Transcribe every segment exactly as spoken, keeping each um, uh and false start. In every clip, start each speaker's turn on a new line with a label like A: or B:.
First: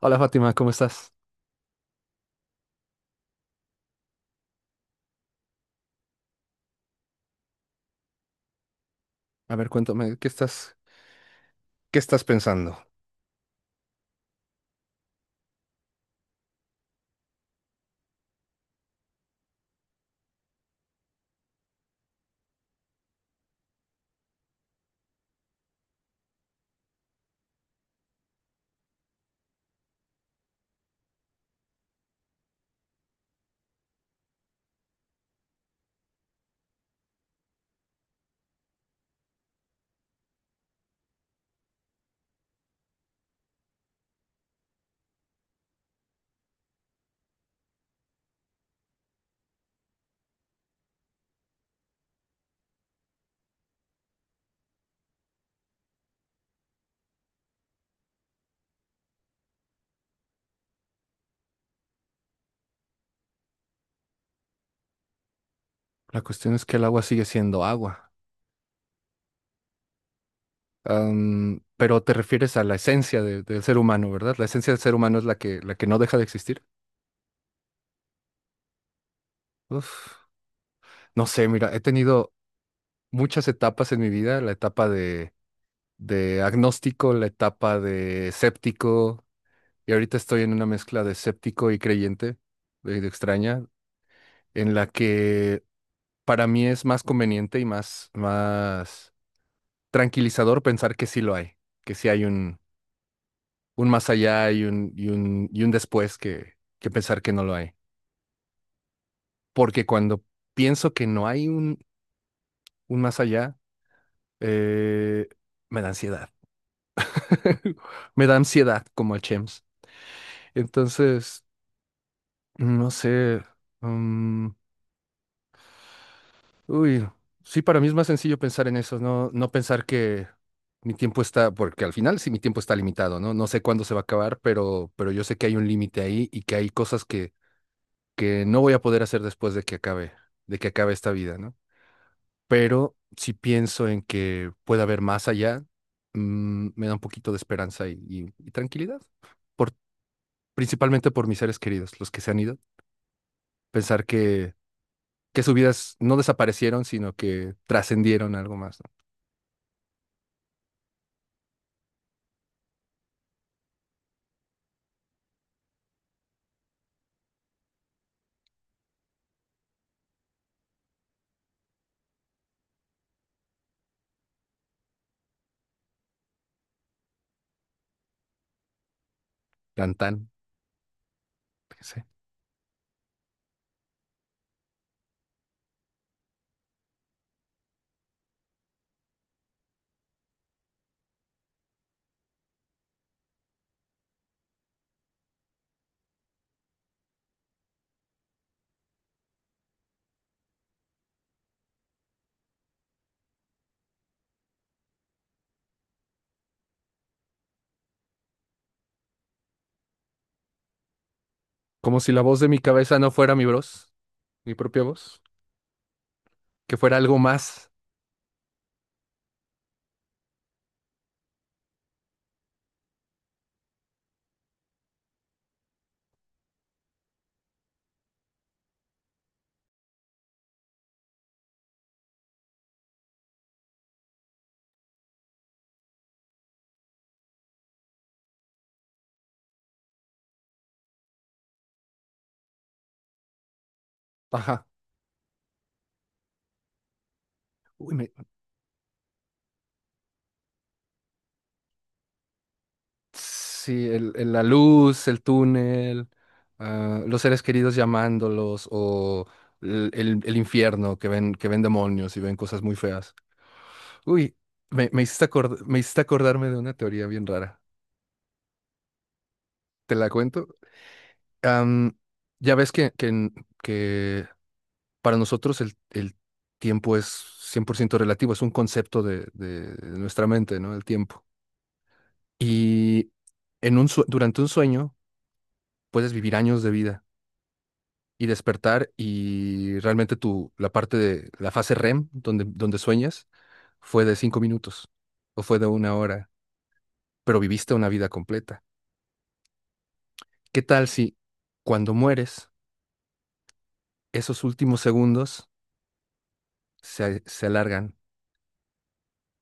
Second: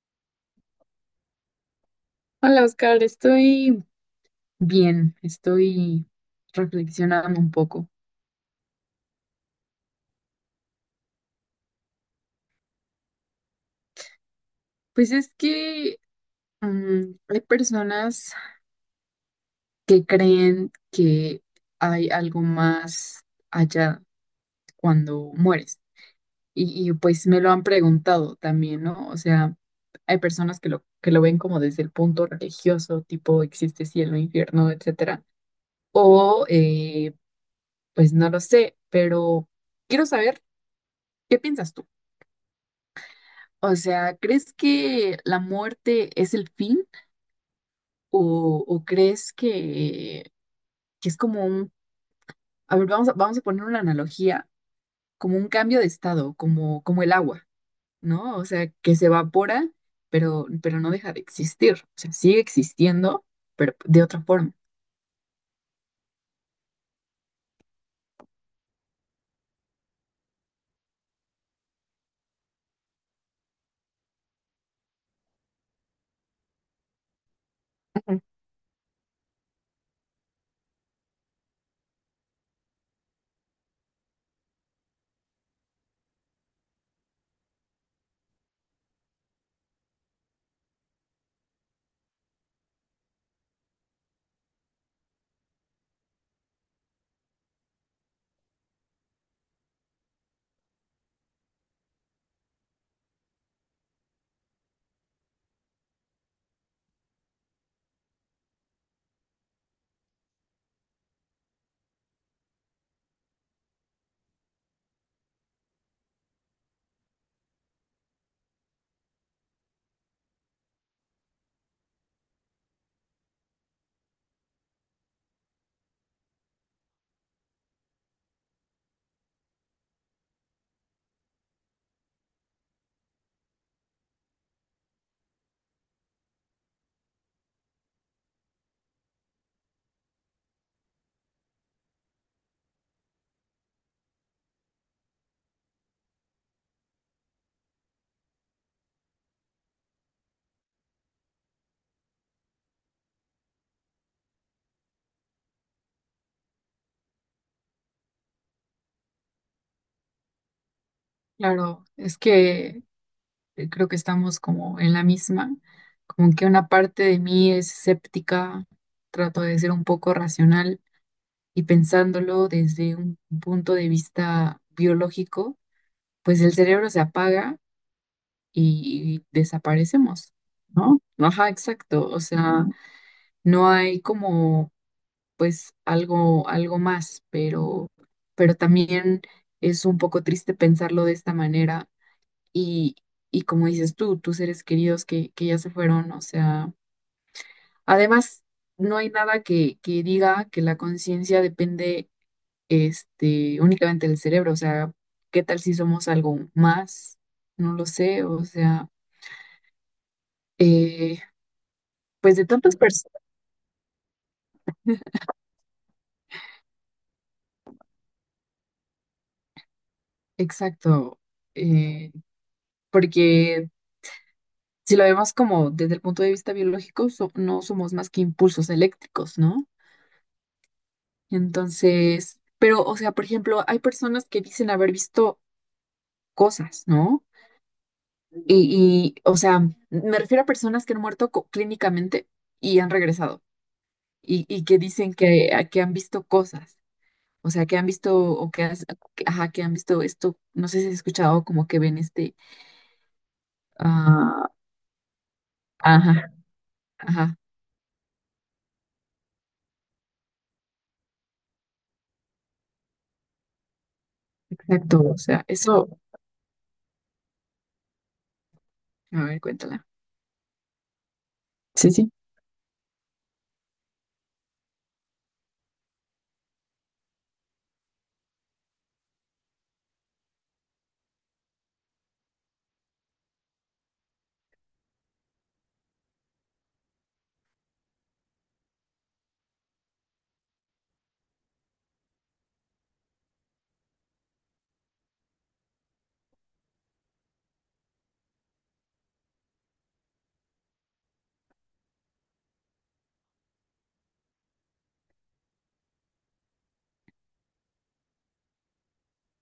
A: Hola Fátima, ¿cómo estás?
B: Hola Oscar, estoy bien, estoy reflexionando un poco.
A: A ver, cuéntame, ¿qué estás, qué estás pensando?
B: Pues es que mm, hay personas que creen que hay algo más allá cuando mueres y, y, pues me lo han preguntado también, ¿no? O sea, hay personas que lo, que lo ven como desde el punto religioso, tipo existe cielo, infierno, etcétera. O eh, pues no lo sé, pero quiero saber, ¿qué piensas tú? O sea, ¿crees que la muerte es el fin? ¿O, o crees que, que es como un, a ver, vamos a, vamos a poner una analogía, como un cambio de estado, como, como el agua, ¿no? O sea, que se evapora, pero, pero no deja de existir. O sea, sigue existiendo, pero de otra forma.
A: La cuestión es que el agua sigue siendo agua. Am, pero te refieres a la esencia de- del ser humano, ¿verdad? La esencia del ser humano es la que, la que no deja de existir.
B: Ujú.
A: Uf, no sé, mira, he tenido muchas etapas en mi vida, la etapa de, de, agnóstico, la etapa de escéptico, y ahorita estoy en una mezcla de escéptico y creyente, de, de extraña, en la que para mí es más conveniente y más, más tranquilizador pensar que sí lo hay, que sí hay un, un, más allá y un, y un, y un después que, que pensar que no lo hay. Porque cuando pienso que no hay un, un más allá, eh, me da ansiedad. Me da ansiedad como a Chems. Entonces, no sé. mm, uy, sí, para mí es más sencillo pensar en eso, no, no pensar que mi tiempo está, porque al final sí mi tiempo está limitado, ¿no? No sé cuándo se va a acabar, pero, pero, yo sé que hay un límite ahí y que hay cosas que que no voy a poder hacer después de que acabe, de que acabe esta vida, ¿no? Pero si pienso en que pueda haber más allá, mm, me da un poquito de esperanza y, y- y tranquilidad, por, principalmente por mis seres queridos, los que se han ido, pensar que, que sus vidas no desaparecieron, sino que trascendieron algo más, ¿no?
B: Claro, es que eh, creo que estamos como en la misma, como que una parte de mí es escéptica, trato de ser un poco racional y pensándolo desde un punto de vista biológico, pues el cerebro se apaga y
A: Tan tan,
B: desaparecemos, ¿no? Ajá,
A: qué sé.
B: exacto. O sea, no hay como, pues, algo, algo más, pero, pero también es un poco triste pensarlo de esta manera y, y como dices tú, tus seres queridos que, que ya se fueron, o sea, además, no hay nada que, que diga que la conciencia depende este, únicamente el cerebro, o sea, ¿qué tal si somos algo más? No lo sé, o sea, eh,
A: Como si la
B: pues
A: voz
B: de
A: de mi
B: tantas
A: cabeza no
B: personas,
A: fuera mi voz, mi propia voz, que fuera algo más.
B: exacto, eh, porque si lo vemos como desde el punto de vista biológico, so- no somos más que impulsos eléctricos, ¿no? Entonces, pero, o sea, por ejemplo, hay personas que dicen haber visto cosas, ¿no? Y, y, o sea, me refiero a personas que han muerto co- clínicamente y han regresado y, y
A: Ajá.
B: que dicen que, a- que han visto cosas. O sea, que han
A: Uy,
B: visto o que, has- que- ajá, que han visto esto, no sé si has escuchado como que ven este,
A: Sí, el- el- la
B: Ah,
A: luz, el túnel,
B: ajá,
A: ah, los
B: ajá,
A: seres queridos llamándolos o el, el- el infierno que ven, que ven demonios y ven cosas muy feas. Uy, me,
B: exacto,
A: me
B: o
A: hiciste
B: sea,
A: acord- me
B: eso,
A: hiciste acordarme de una teoría bien rara.
B: a ver, cuéntala.
A: ¿Te la cuento?
B: Sí,
A: Am,
B: sí.
A: ya ves que, que, en- que para nosotros el, el tiempo es cien por ciento relativo, es un concepto de, de nuestra mente, ¿no? El tiempo. Y en un, sue- durante un sueño puedes vivir años de vida y despertar y realmente tu, la parte de la fase R E M, donde, donde sueñas, fue de cinco minutos o fue de una hora, pero viviste una vida completa. ¿Qué tal si cuando mueres, esos últimos segundos se, se alargan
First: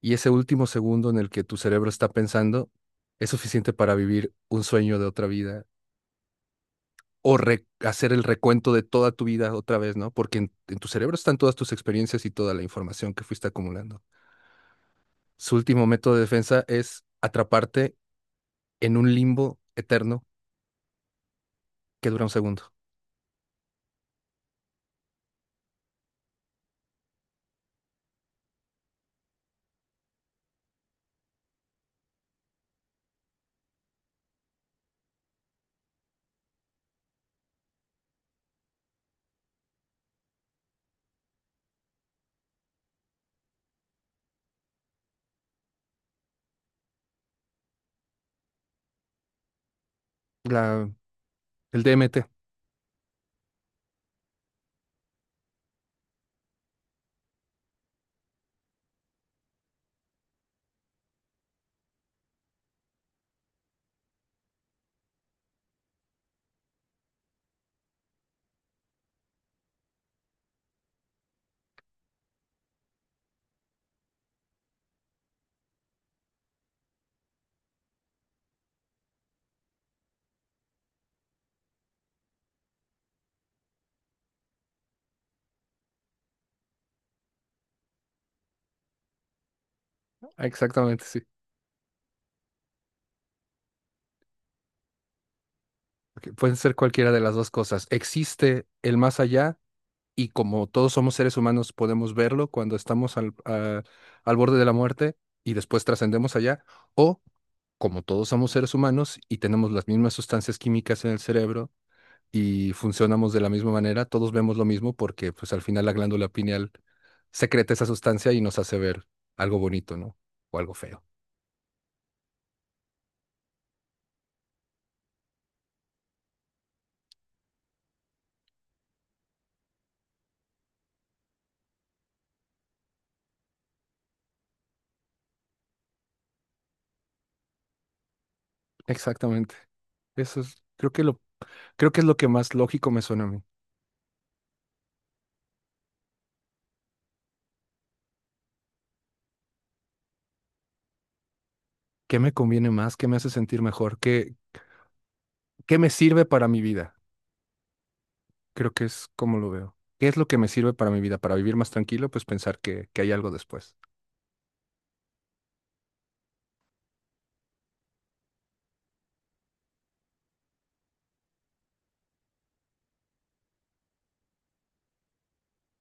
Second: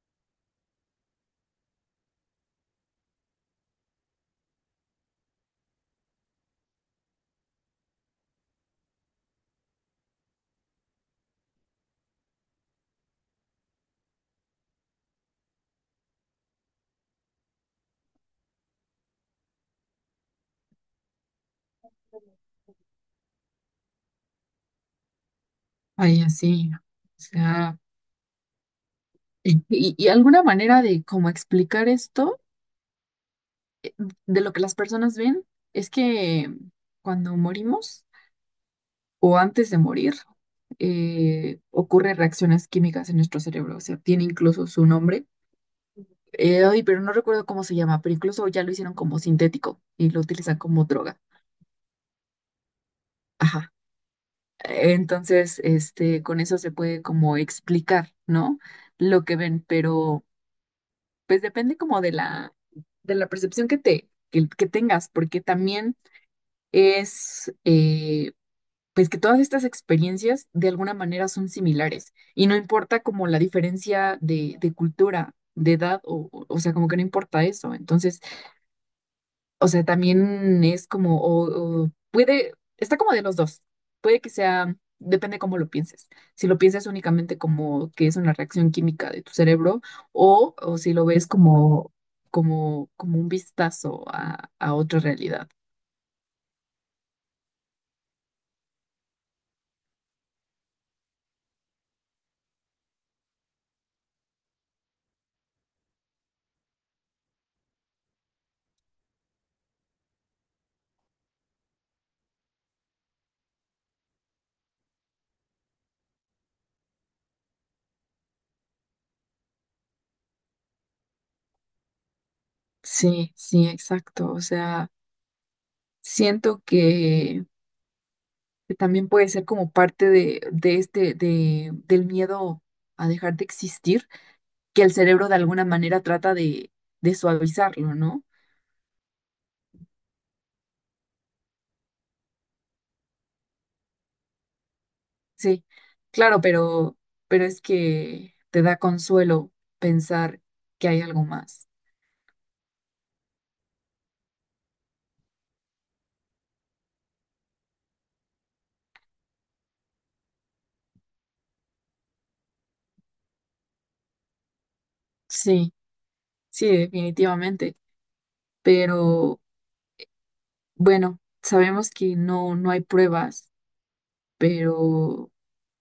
A: y ese último segundo en el que tu cerebro está pensando es suficiente para vivir un sueño de otra vida? O re- hacer el recuento de toda tu vida otra vez, ¿no? Porque en, en tu cerebro están todas tus experiencias y toda la información que fuiste acumulando. Su último método de defensa es atraparte en un limbo eterno que dura un segundo.
B: Ay, así, o sea, y, y- y alguna manera de cómo explicar esto, de lo que las personas ven, es que cuando morimos o antes de morir, eh, ocurren reacciones químicas en nuestro cerebro, o sea, tiene incluso su nombre Eh, Ay, pero no recuerdo cómo se llama, pero incluso ya lo hicieron como sintético y lo utilizan como
A: La,
B: droga.
A: el D M T,
B: Ajá. Entonces, este, con eso se puede como explicar, ¿no? Lo que ven, pero pues depende como de la, de la percepción que te, que, que tengas, porque también es, eh, pues que todas estas experiencias de alguna manera son similares y no importa como la diferencia de, de cultura, de edad, o, o o sea, como que no importa eso. Entonces, o sea, también es como, o, o puede, está como de los dos. Puede que sea, depende cómo lo pienses. Si lo piensas únicamente como que es una reacción química de tu cerebro, o, o si
A: exactamente,
B: lo
A: sí.
B: ves como, como, como un vistazo a, a otra realidad.
A: Ok, pueden ser cualquiera de las dos cosas. Existe el más allá y como todos somos seres humanos podemos verlo cuando estamos al, a- al borde de la muerte y después trascendemos allá, o como todos somos seres humanos y tenemos las mismas sustancias químicas en el cerebro, y funcionamos de la misma manera, todos vemos lo mismo porque pues al final la glándula pineal secreta esa sustancia y nos hace ver algo bonito, ¿no? O algo feo.
B: Sí, sí, exacto. O sea, siento que, que también puede ser como parte de, de este, de, del miedo a dejar de existir, que el cerebro de alguna manera trata de, de suavizarlo, ¿no?
A: Exactamente. Eso es, creo que lo, creo que es lo que más lógico me suena a mí.
B: Sí, claro, pero, pero es que te da consuelo pensar que hay algo más.
A: ¿Qué me conviene más? ¿Qué me hace sentir mejor? ¿Qué, qué me sirve para mi vida? Creo que es como lo veo. ¿Qué es lo que me sirve para mi vida? Para vivir más tranquilo, pues pensar que, que hay algo después,
B: Sí, sí, definitivamente. Pero bueno, sabemos que no, no hay pruebas, pero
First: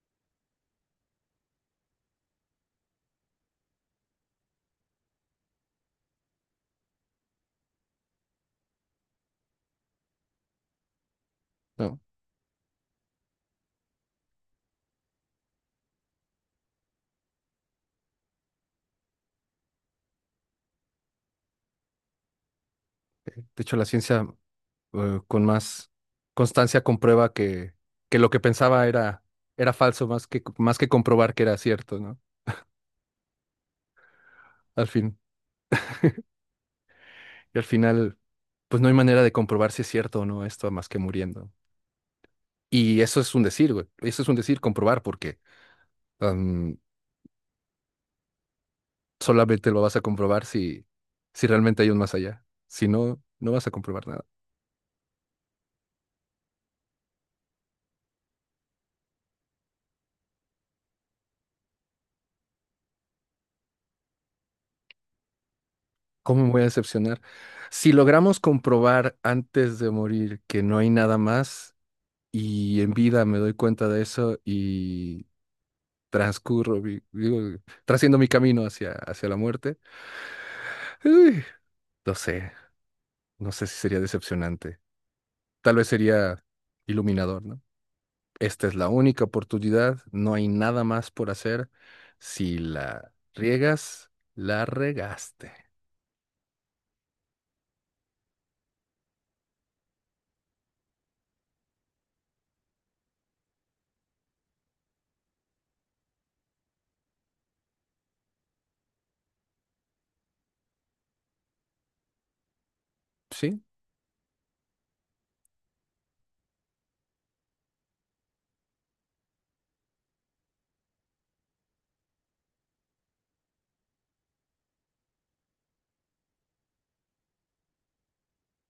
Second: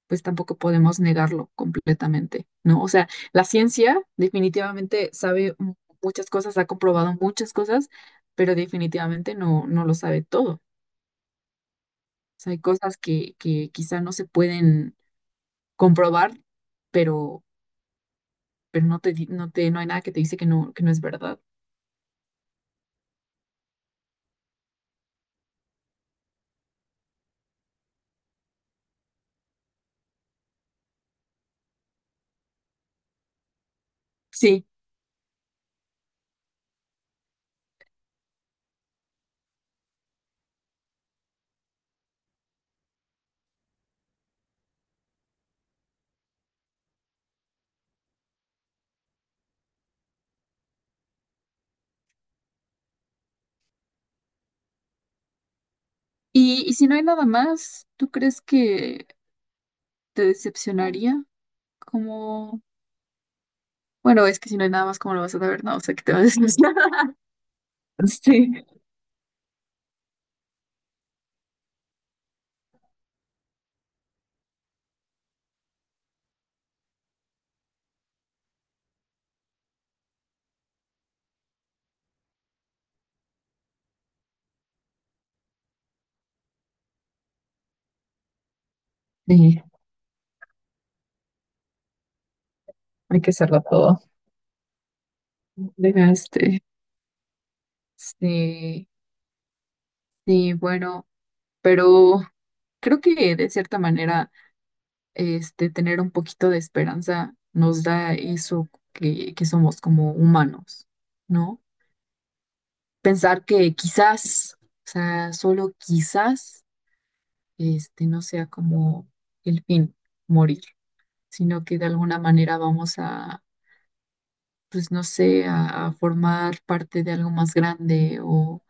B: pues tampoco podemos negarlo completamente, ¿no? O sea, la ciencia definitivamente sabe mu- muchas cosas, ha comprobado muchas cosas, pero definitivamente no, no lo sabe todo. O
A: ¿no?
B: sea, hay cosas que, que quizá no se pueden comprobar, pero pero no te, di- no te, no hay nada que te dice que no, que no es verdad.
A: De hecho, la ciencia eh, con más constancia comprueba que, que, lo que pensaba era, era falso, más que, más que comprobar que era cierto, ¿no?
B: Sí.
A: Al fin. Y al final, pues no hay manera de comprobar si es cierto o no esto más que muriendo. Y eso es un decir, güey. Eso es un decir comprobar, porque am, solamente lo vas a comprobar si, si realmente hay un más allá. Si no, no vas a comprobar nada.
B: Y, y si no hay nada más, ¿tú crees que te decepcionaría? Como, bueno, es que si no hay nada más, ¿cómo lo vas a saber? No, o sea, que te va a
A: ¿Cómo me voy a
B: decepcionar.
A: decepcionar? Si logramos
B: Sí,
A: comprobar antes de morir que no hay nada más, y en vida me doy cuenta de eso y transcurro, vi- digo, trasciendo mi camino hacia, hacia la muerte. Uy, no sé, no sé si sería decepcionante. Tal vez sería iluminador, ¿no? Esta es la única
B: sí,
A: oportunidad, no hay nada más por hacer. Si la
B: hay que hacerlo todo.
A: riegas, la regaste.
B: Dejaste. Sí, sí, bueno, pero creo que de cierta manera, este, tener un poquito de esperanza nos da eso que, que somos como humanos, ¿no? Pensar
A: Sí,
B: que quizás, o sea, solo quizás, este, no sea como el fin, morir, sino que de alguna manera vamos a, pues no sé, a, a formar parte de algo más grande o,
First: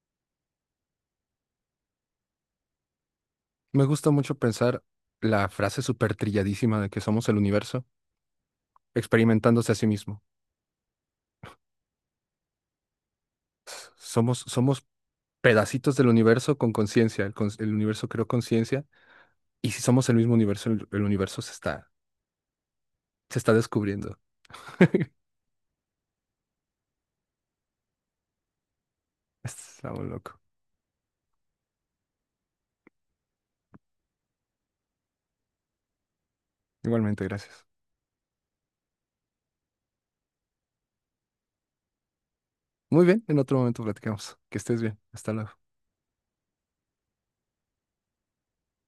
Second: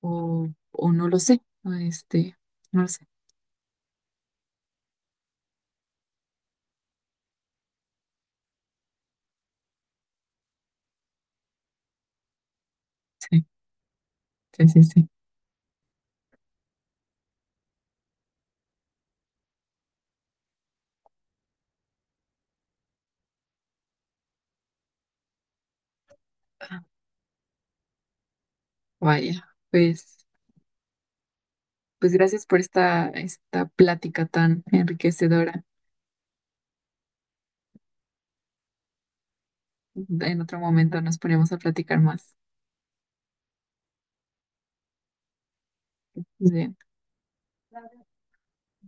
B: o, o no lo sé, o este, no lo sé.
A: me gusta mucho pensar la frase súper trilladísima de que somos el universo experimentándose a sí mismo.
B: Sí,
A: Somos,
B: sí, sí,
A: somos
B: sí.
A: pedacitos del universo con conciencia. El, cons- el universo creó conciencia y si somos el mismo universo, el, el universo se está, se está descubriendo.
B: Ah, vaya,
A: Está muy
B: pues,
A: loco.
B: pues gracias por esta, esta plática tan enriquecedora.
A: Igualmente, gracias.
B: En otro momento nos ponemos a platicar más.
A: Muy bien, en otro momento platicamos. Que estés bien. Hasta luego.
B: Bien.